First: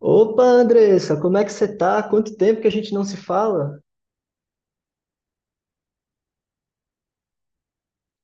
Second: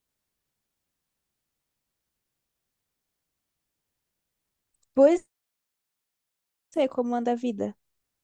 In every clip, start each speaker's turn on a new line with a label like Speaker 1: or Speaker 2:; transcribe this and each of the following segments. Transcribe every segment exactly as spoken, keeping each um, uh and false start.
Speaker 1: Opa, Andressa, como é que você tá? Quanto tempo que a gente não se fala?
Speaker 2: Pois é, como anda a vida.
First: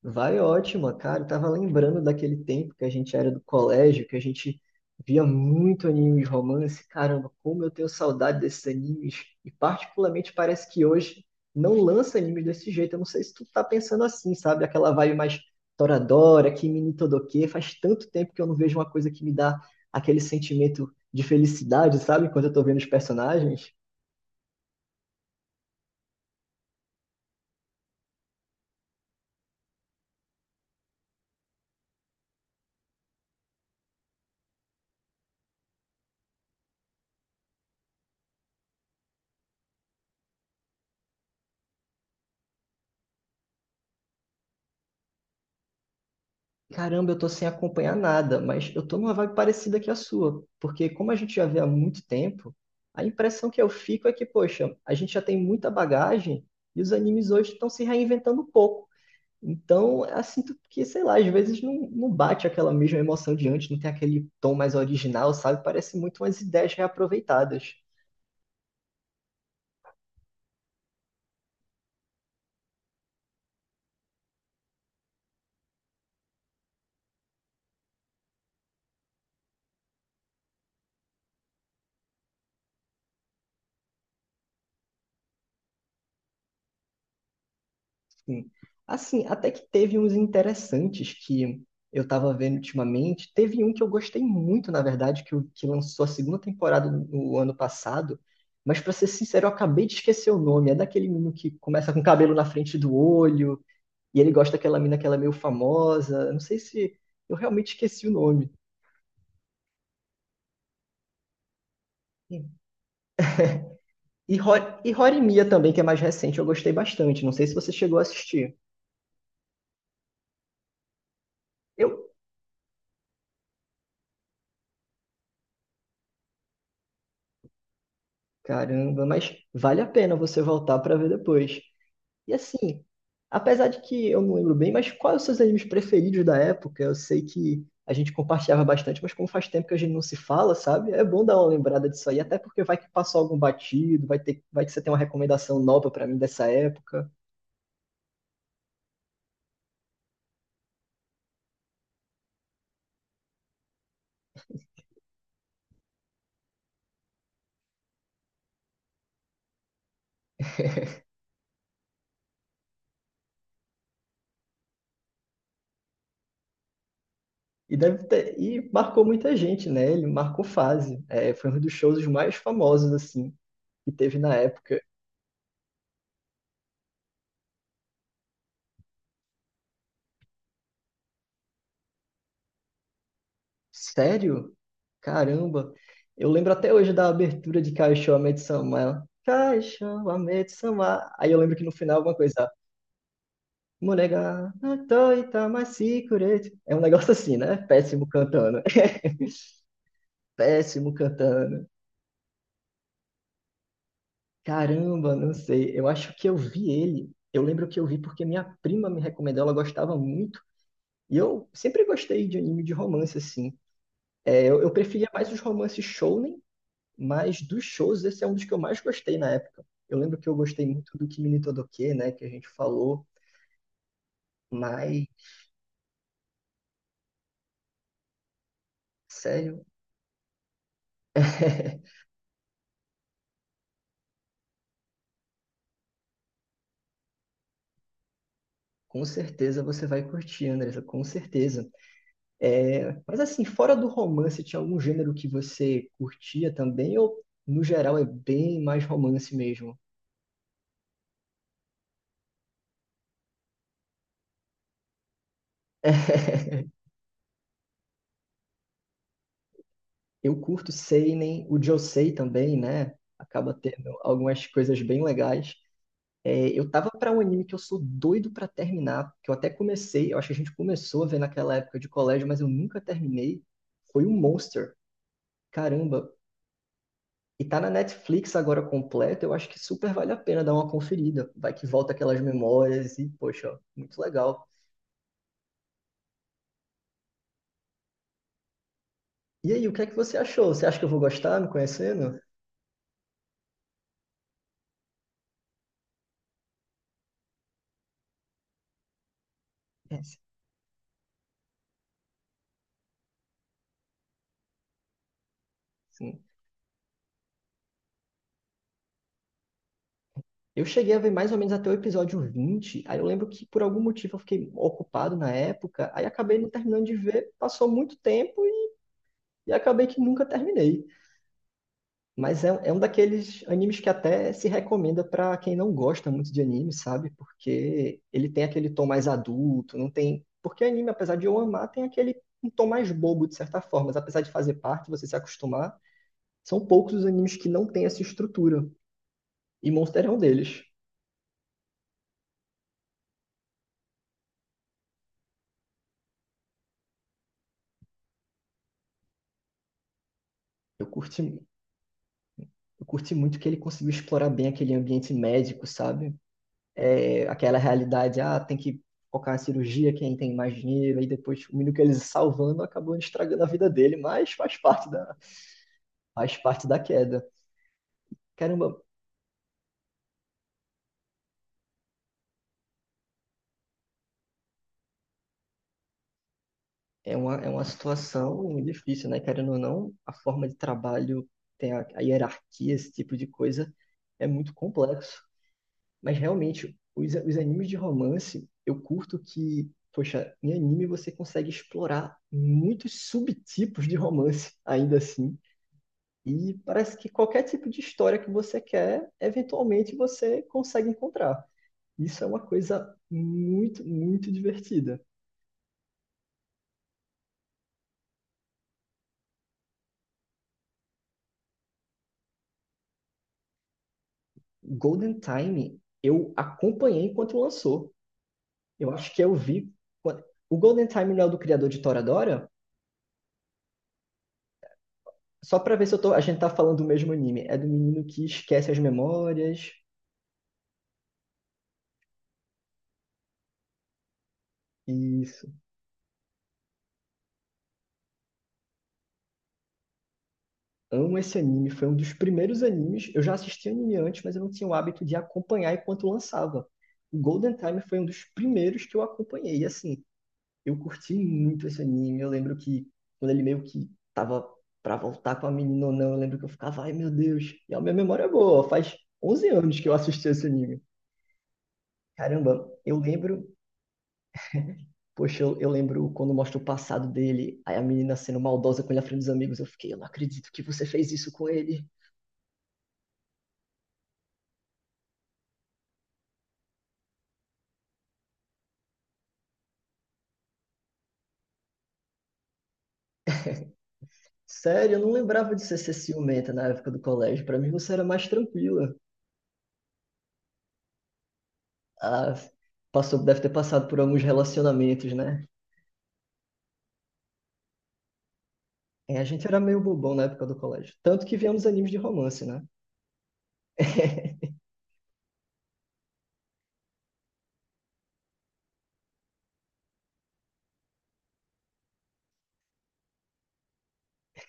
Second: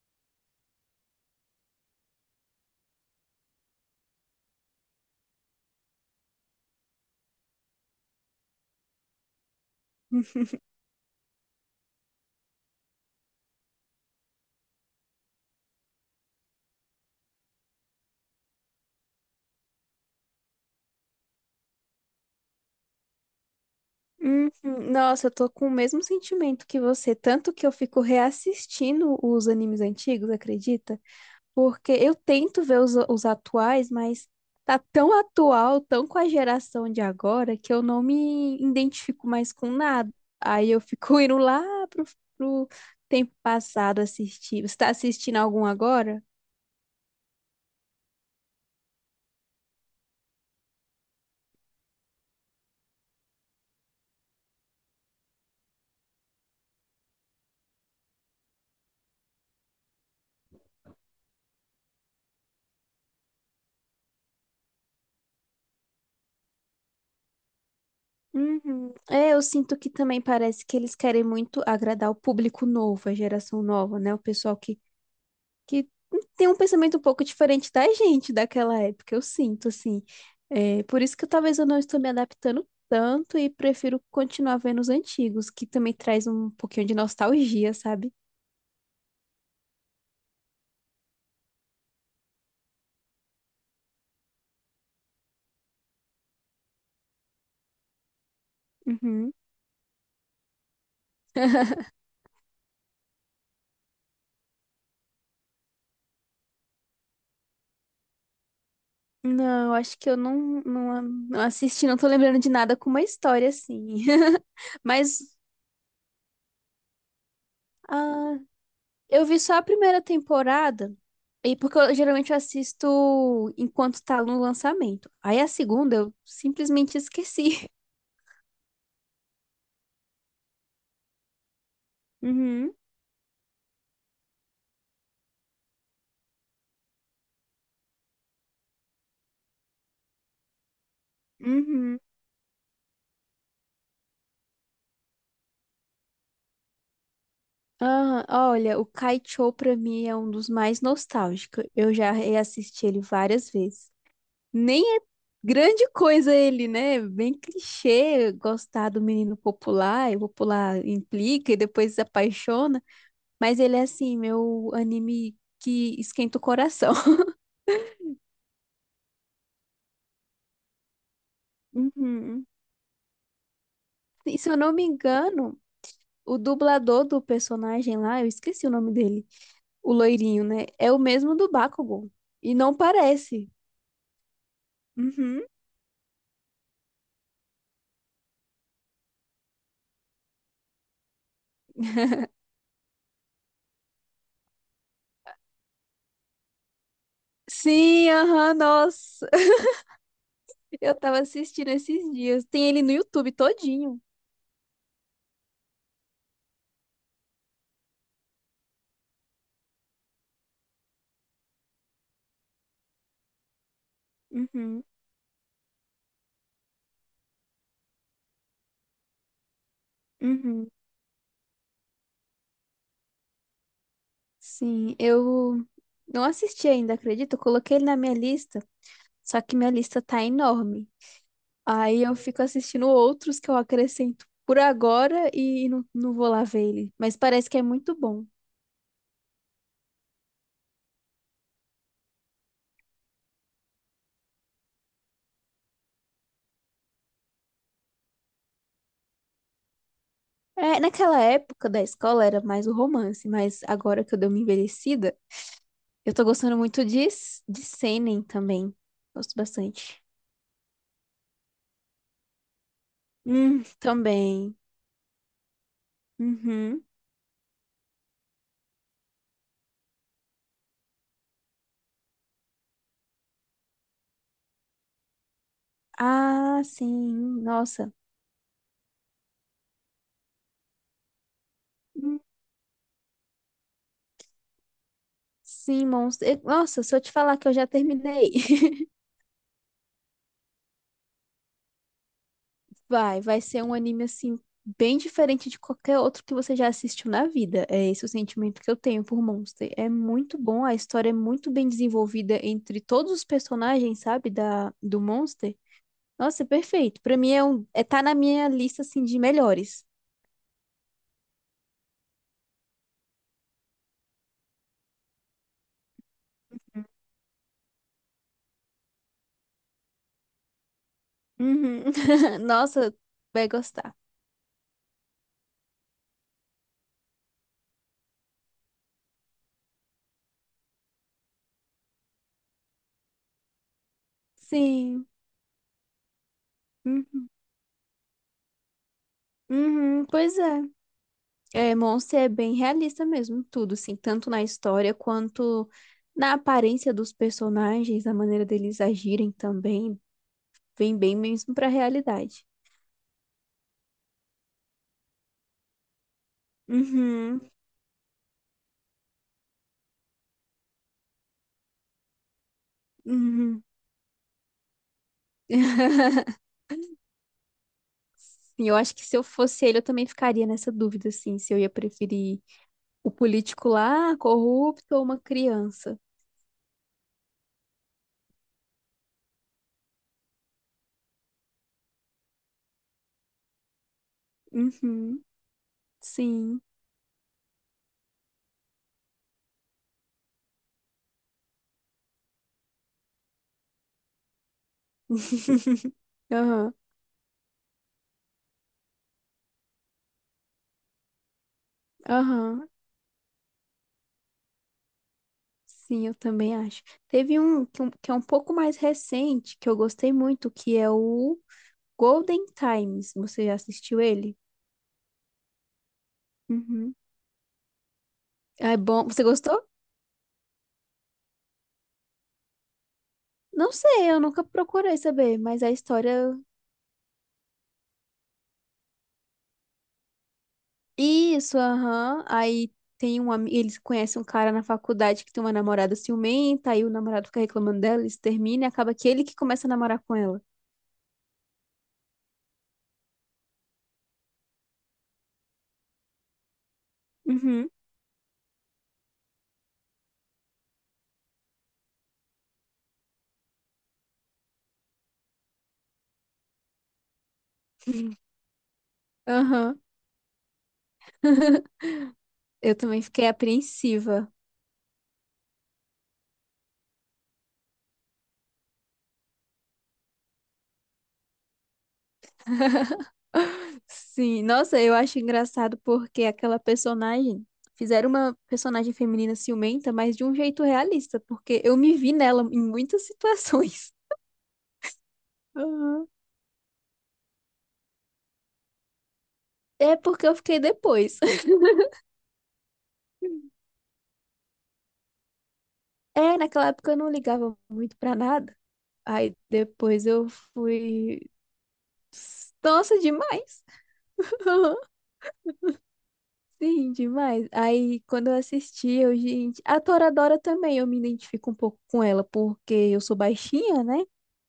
Speaker 1: Vai ótimo, cara. Eu tava lembrando daquele tempo que a gente era do colégio, que a gente via muito anime de romance. Caramba, como eu tenho saudade desses animes. E particularmente parece que hoje não lança animes desse jeito. Eu não sei se tu tá pensando assim, sabe? Aquela vibe mais Toradora, Kimi ni Todoke. Faz tanto tempo que eu não vejo uma coisa que me dá aquele sentimento de felicidade, sabe? Quando eu tô vendo os personagens.
Speaker 2: Uhum. Nossa, eu tô com o mesmo sentimento que você, tanto que eu fico reassistindo os animes antigos, acredita? Porque eu tento ver os, os atuais, mas tá tão atual, tão com a geração de agora, que eu não me identifico mais com nada. Aí eu fico indo lá pro, pro tempo passado assistir. Você tá assistindo algum agora?
Speaker 1: Caramba, eu tô sem acompanhar nada, mas eu tô numa vibe parecida que a sua, porque como a gente já vê há muito tempo, a impressão que eu fico é que, poxa, a gente já tem muita bagagem e os animes hoje estão se reinventando um pouco. Então, eu sinto que, sei lá, às vezes não, não bate aquela mesma emoção de antes, não tem aquele tom mais original, sabe? Parece muito umas ideias reaproveitadas.
Speaker 2: Uhum. É, eu sinto que também parece que eles querem muito agradar o público novo, a geração nova, né? O pessoal que, que tem um pensamento um pouco diferente da gente daquela época, eu sinto, assim. É, por isso que talvez eu não estou me adaptando tanto e prefiro continuar vendo os antigos, que também traz um pouquinho de nostalgia, sabe?
Speaker 1: Sim. Assim, até que teve uns interessantes que eu tava vendo ultimamente. Teve um que eu gostei muito, na verdade, que, o- que lançou a segunda temporada no no ano passado. Mas, pra ser
Speaker 2: Uhum.
Speaker 1: sincero, eu acabei de esquecer o nome. É daquele menino que começa com cabelo na frente do olho, e ele gosta daquela mina que ela é meio famosa. Eu não sei se eu realmente esqueci o nome.
Speaker 2: Não, acho que eu não, não, não assisti, não tô lembrando de nada com uma história assim.
Speaker 1: E, Ho e
Speaker 2: Mas,
Speaker 1: Horimiya também, que é mais recente, eu gostei bastante. Não sei se você chegou a
Speaker 2: ah,
Speaker 1: assistir.
Speaker 2: eu vi só a primeira temporada, e porque
Speaker 1: Eu,
Speaker 2: eu geralmente eu assisto enquanto tá no lançamento. Aí a segunda eu simplesmente esqueci.
Speaker 1: Caramba, mas vale a pena você voltar pra ver depois. E
Speaker 2: Uhum,
Speaker 1: assim, apesar de que eu não lembro bem, mas quais os seus animes preferidos da época? Eu sei que a gente compartilhava bastante, mas como faz tempo que a gente não se fala, sabe? É bom dar uma lembrada
Speaker 2: uhum.
Speaker 1: disso aí, até porque vai que passou algum batido, vai ter, vai que você tem uma recomendação nova pra mim dessa época.
Speaker 2: Ah, olha, o Kai Cho pra mim é um dos mais nostálgicos. Eu já reassisti ele várias vezes. Nem é grande coisa ele, né? Bem clichê gostar do menino popular, e o popular implica e depois se apaixona. Mas ele é assim, meu anime que esquenta o coração.
Speaker 1: E deve ter, e marcou muita gente, né? Ele marcou fase. É, foi um dos shows mais
Speaker 2: Uhum.
Speaker 1: famosos assim que teve na
Speaker 2: E se eu não
Speaker 1: época.
Speaker 2: me engano, o dublador do personagem lá, eu esqueci o nome dele, o loirinho, né? É o mesmo do Bakugan. E não parece.
Speaker 1: Sério?
Speaker 2: Uhum.
Speaker 1: Caramba! Eu lembro até hoje da abertura de Kaixo Sama. Ela, Kaixo Sama. Aí eu lembro que no final alguma coisa. Monega, natoi tamasi kuretsu." É um negócio assim, né? Péssimo
Speaker 2: Sim, aham,
Speaker 1: cantando.
Speaker 2: nossa.
Speaker 1: Péssimo
Speaker 2: Eu tava
Speaker 1: cantando.
Speaker 2: assistindo esses dias. Tem ele no YouTube todinho.
Speaker 1: Caramba, não sei. Eu acho que eu vi ele. Eu lembro que eu vi porque minha prima me recomendou, ela gostava muito. E eu sempre gostei de anime de romance, assim. É, eu, eu
Speaker 2: Uhum,
Speaker 1: preferia mais os romances shonen. Mas dos shows, esse é um dos que eu mais gostei na época. Eu lembro que eu gostei
Speaker 2: uhum.
Speaker 1: muito do Kimi ni Todoke, né, que a gente falou,
Speaker 2: Sim,
Speaker 1: mas,
Speaker 2: eu não assisti ainda, acredito. Eu coloquei ele na minha lista, só que
Speaker 1: sério,
Speaker 2: minha lista tá enorme. Aí eu fico assistindo outros que eu acrescento por agora e não, não vou lá ver ele. Mas parece que é muito bom.
Speaker 1: com certeza você vai curtir, Andressa, com certeza. É, mas assim, fora do romance, tinha algum gênero que você curtia também, ou no geral é bem mais romance mesmo?
Speaker 2: É, naquela época da escola era mais o romance, mas agora que eu dei uma envelhecida, eu tô gostando muito de, s- de seinen também. Gosto bastante.
Speaker 1: Eu curto seinen, o Josei também, né? Acaba
Speaker 2: Hum,
Speaker 1: tendo algumas
Speaker 2: também.
Speaker 1: coisas bem legais. É, eu
Speaker 2: Uhum.
Speaker 1: tava pra um anime que eu sou doido pra terminar, que eu até comecei, eu acho que a gente começou a ver naquela época de colégio, mas eu nunca terminei. Foi o Monster. Caramba.
Speaker 2: Ah, sim.
Speaker 1: E tá na
Speaker 2: Nossa.
Speaker 1: Netflix agora completo, eu acho que super vale a pena dar uma conferida. Vai que volta aquelas
Speaker 2: Hum,
Speaker 1: memórias e, poxa, ó, muito legal.
Speaker 2: Sim, monstro. Eu- Nossa, se eu te falar que eu já terminei.
Speaker 1: E aí, o que é que você achou? Você acha que eu vou gostar me conhecendo?
Speaker 2: Vai, vai ser um anime assim bem diferente de qualquer outro que você já assistiu na vida. É esse o sentimento que eu tenho por Monster. É
Speaker 1: É,
Speaker 2: muito bom, a história é muito bem desenvolvida entre todos os personagens, sabe, da do Monster.
Speaker 1: sim.
Speaker 2: Nossa, é perfeito. Pra mim é um é tá na minha lista assim de melhores.
Speaker 1: Eu cheguei a ver mais ou menos até o episódio vinte. Aí eu lembro que por algum motivo eu fiquei ocupado na época, aí acabei não terminando de ver, passou muito tempo e acabei que nunca terminei.
Speaker 2: Uhum.
Speaker 1: Mas é, é um
Speaker 2: Nossa,
Speaker 1: daqueles
Speaker 2: vai
Speaker 1: animes que
Speaker 2: gostar.
Speaker 1: até se recomenda para quem não gosta muito de anime, sabe? Porque ele tem aquele tom mais adulto, não tem. Porque anime, apesar de eu amar, tem aquele um tom mais bobo, de certa forma. Mas apesar de fazer parte, você
Speaker 2: Sim.
Speaker 1: se acostumar, são poucos os
Speaker 2: Uhum.
Speaker 1: animes que não têm essa estrutura. E Monster
Speaker 2: Uhum,
Speaker 1: é um
Speaker 2: pois
Speaker 1: deles.
Speaker 2: é. É, Monster é bem realista mesmo, tudo, assim, tanto na história quanto na aparência dos personagens, a maneira deles agirem também,
Speaker 1: Eu
Speaker 2: vem bem
Speaker 1: curti,
Speaker 2: mesmo pra realidade.
Speaker 1: eu curti muito que ele conseguiu explorar bem aquele ambiente médico, sabe? É,
Speaker 2: Uhum,
Speaker 1: aquela realidade, ah, tem que focar na cirurgia, quem tem mais dinheiro, e depois o menino que eles salvando acabou estragando a
Speaker 2: uhum.
Speaker 1: vida dele, mas faz parte da, faz parte da queda.
Speaker 2: E
Speaker 1: Caramba,
Speaker 2: eu acho que se eu fosse ele, eu também ficaria nessa dúvida, assim, se eu ia preferir o político lá, corrupto, ou uma criança.
Speaker 1: é uma, é uma situação difícil, né? Querendo ou não, a forma de trabalho, tem a, a hierarquia, esse tipo de coisa, é muito complexo.
Speaker 2: Uhum,
Speaker 1: Mas
Speaker 2: sim.
Speaker 1: realmente, os, os animes de romance, eu curto que, poxa, em anime você consegue explorar muitos subtipos de romance, ainda assim. E
Speaker 2: Aham,
Speaker 1: parece que qualquer tipo de história que você quer, eventualmente você consegue encontrar. Isso é uma
Speaker 2: aham.
Speaker 1: coisa muito, muito divertida.
Speaker 2: Sim, eu também acho. Teve um que um- que é um pouco mais recente, que eu gostei muito, que é o Golden Times. Você já assistiu ele?
Speaker 1: Golden Time, eu
Speaker 2: Uhum.
Speaker 1: acompanhei enquanto lançou.
Speaker 2: É
Speaker 1: Eu
Speaker 2: bom.
Speaker 1: acho que
Speaker 2: Você
Speaker 1: eu
Speaker 2: gostou?
Speaker 1: vi. quando- O Golden Time não é o do criador de Toradora?
Speaker 2: Não sei, eu nunca procurei saber,
Speaker 1: Só
Speaker 2: mas a
Speaker 1: para ver se eu tô... a
Speaker 2: história.
Speaker 1: gente tá falando do mesmo anime. É do menino que esquece as memórias.
Speaker 2: Isso, aham. Aí tem um amigo. Eles conhecem um cara na faculdade que tem
Speaker 1: Isso.
Speaker 2: uma namorada ciumenta, aí o namorado fica reclamando dela, eles terminam e acaba que ele que começa a namorar com ela.
Speaker 1: Amo esse anime, foi um dos primeiros animes. Eu já assisti anime antes, mas eu não tinha o hábito de acompanhar enquanto lançava. O Golden
Speaker 2: Uhum.
Speaker 1: Time foi um dos primeiros que eu acompanhei. E assim, eu curti muito esse anime. Eu lembro que quando ele meio que tava pra voltar com a menina ou não, eu lembro que eu ficava, ai meu Deus. E a minha memória é boa, faz onze anos
Speaker 2: Aham.
Speaker 1: que eu assisti esse anime. Caramba,
Speaker 2: Eu
Speaker 1: eu
Speaker 2: também fiquei
Speaker 1: lembro,
Speaker 2: apreensiva.
Speaker 1: poxa, eu, eu lembro quando mostra o passado dele, aí a menina sendo maldosa com ele à frente dos amigos. Eu fiquei, eu não acredito que você fez isso com ele.
Speaker 2: Sim, nossa, eu acho engraçado porque aquela personagem. Fizeram uma personagem feminina ciumenta, mas de um jeito realista, porque eu me vi nela em muitas situações.
Speaker 1: Sério, eu não lembrava de você ser
Speaker 2: Aham.
Speaker 1: ciumenta na época do colégio. Pra mim você era mais tranquila.
Speaker 2: É porque eu fiquei depois.
Speaker 1: Ah, passou, deve ter passado por alguns relacionamentos, né?
Speaker 2: É, naquela época eu não ligava muito pra nada.
Speaker 1: É, a
Speaker 2: Aí
Speaker 1: gente era meio
Speaker 2: depois
Speaker 1: bobão na
Speaker 2: eu
Speaker 1: época do colégio.
Speaker 2: fui.
Speaker 1: Tanto que viemos animes de romance, né?
Speaker 2: Nossa, demais! Sim, demais. Aí, quando eu assisti, eu, gente, a Toradora também, eu me identifico um pouco com ela, porque eu sou baixinha, né?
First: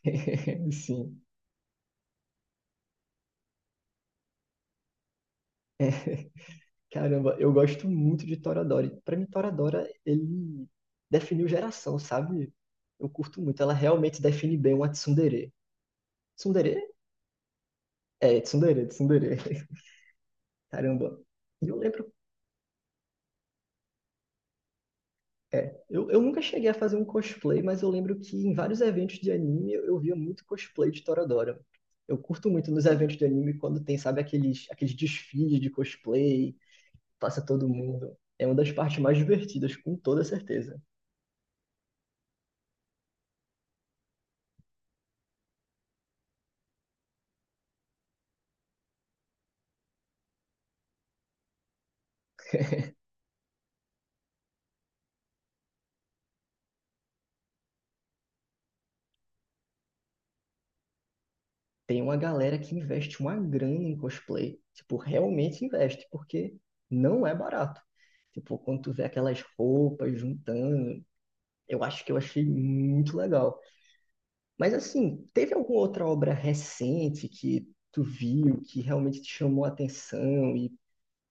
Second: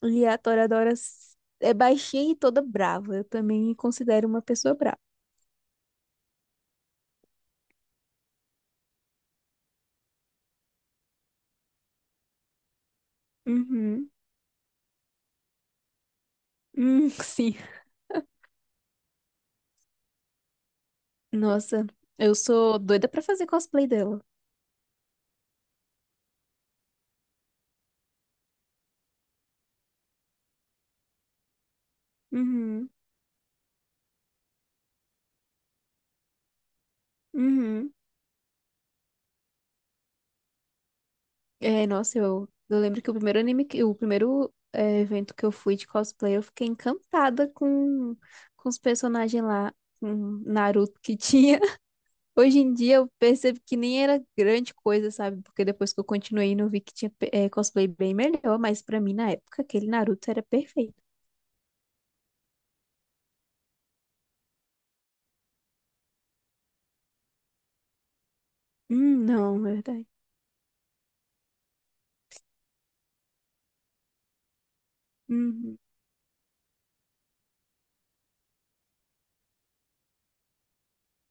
Speaker 2: E a Toradora
Speaker 1: Sim.
Speaker 2: s- é baixinha e toda brava. Eu também me considero uma pessoa brava.
Speaker 1: Caramba, eu gosto muito de Toradora. E pra mim, Toradora, ele definiu geração, sabe? Eu curto muito. Ela
Speaker 2: Uhum.
Speaker 1: realmente define bem uma tsundere. Tsundere?
Speaker 2: Hum, sim.
Speaker 1: É, tsundere, tsundere. Caramba. E eu
Speaker 2: Nossa,
Speaker 1: lembro.
Speaker 2: eu sou doida pra fazer cosplay dela.
Speaker 1: É, eu, eu nunca cheguei a fazer um cosplay, mas eu lembro que em vários eventos de anime eu, eu via muito cosplay de Toradora. Eu curto muito nos
Speaker 2: Uhum.
Speaker 1: eventos de anime quando tem, sabe, aqueles, aqueles desfiles de cosplay, passa todo
Speaker 2: Uhum.
Speaker 1: mundo. É uma das partes mais divertidas, com toda certeza.
Speaker 2: É, nossa, eu, eu lembro que o primeiro anime, que- o primeiro é, evento que eu fui de cosplay, eu fiquei encantada com, com os personagens lá, com Naruto que tinha. Hoje em dia eu percebo que nem era grande coisa, sabe? Porque depois que eu continuei, não vi que tinha eh, cosplay bem melhor, mas pra mim na época aquele Naruto era perfeito.
Speaker 1: Tem uma galera que investe uma grana em cosplay. Tipo, realmente investe, porque não é barato. Tipo, quando tu vê
Speaker 2: Hum,
Speaker 1: aquelas
Speaker 2: não, verdade.
Speaker 1: roupas juntando, eu acho que eu achei muito legal. Mas assim, teve
Speaker 2: Uhum,
Speaker 1: alguma outra obra recente que tu viu, que realmente te chamou a atenção e,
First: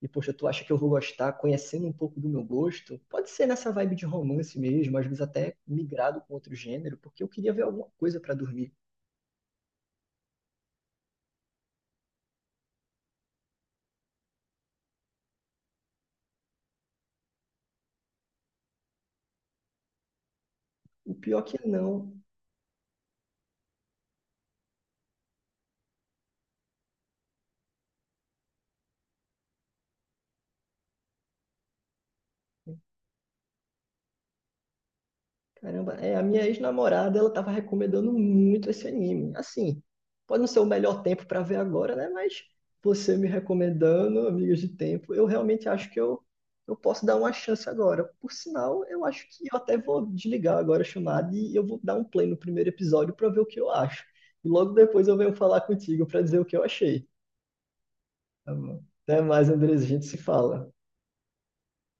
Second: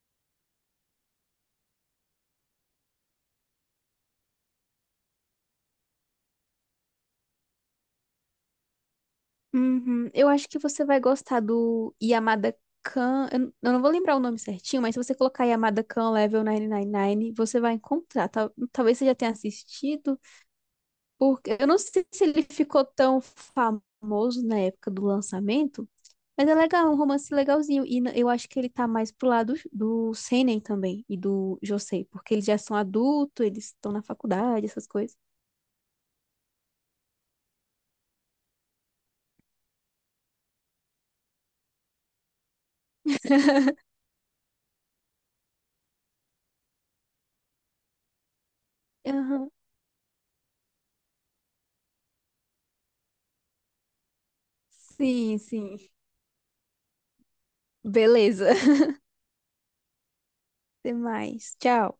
Speaker 1: e poxa, tu acha que eu vou gostar, conhecendo um pouco do meu gosto? Pode ser nessa vibe de romance mesmo, às vezes até migrado com outro gênero, porque eu queria ver alguma coisa para dormir.
Speaker 2: uhum. Eu acho que você vai gostar do Yamada Kan. Eu n- eu não vou lembrar o nome certinho, mas se você colocar Yamada Kan Level novecentos e noventa e nove, você vai encontrar. Tal- Talvez você já tenha assistido,
Speaker 1: O pior é
Speaker 2: porque
Speaker 1: que
Speaker 2: eu não sei
Speaker 1: não.
Speaker 2: se ele ficou tão famoso na época do lançamento. Mas é legal, é um romance legalzinho. E n- eu acho que ele tá mais pro lado do Senen também e do Josei, porque eles já são adultos, eles estão na faculdade, essas coisas.
Speaker 1: Caramba, é, a minha ex-namorada, ela tava recomendando muito esse anime. Assim, pode não ser o melhor tempo para ver agora, né? Mas você me recomendando, amigos de tempo, eu realmente acho que eu, eu posso dar uma chance agora. Por sinal, eu acho que
Speaker 2: Aham.
Speaker 1: eu até vou desligar agora a chamada e eu vou dar um play no primeiro episódio para ver o que eu acho. E logo depois eu venho
Speaker 2: Sim,
Speaker 1: falar
Speaker 2: sim.
Speaker 1: contigo para dizer o que eu achei.
Speaker 2: Beleza.
Speaker 1: Tá bom? Até mais, Andres, a gente se fala.
Speaker 2: Até mais. Tchau.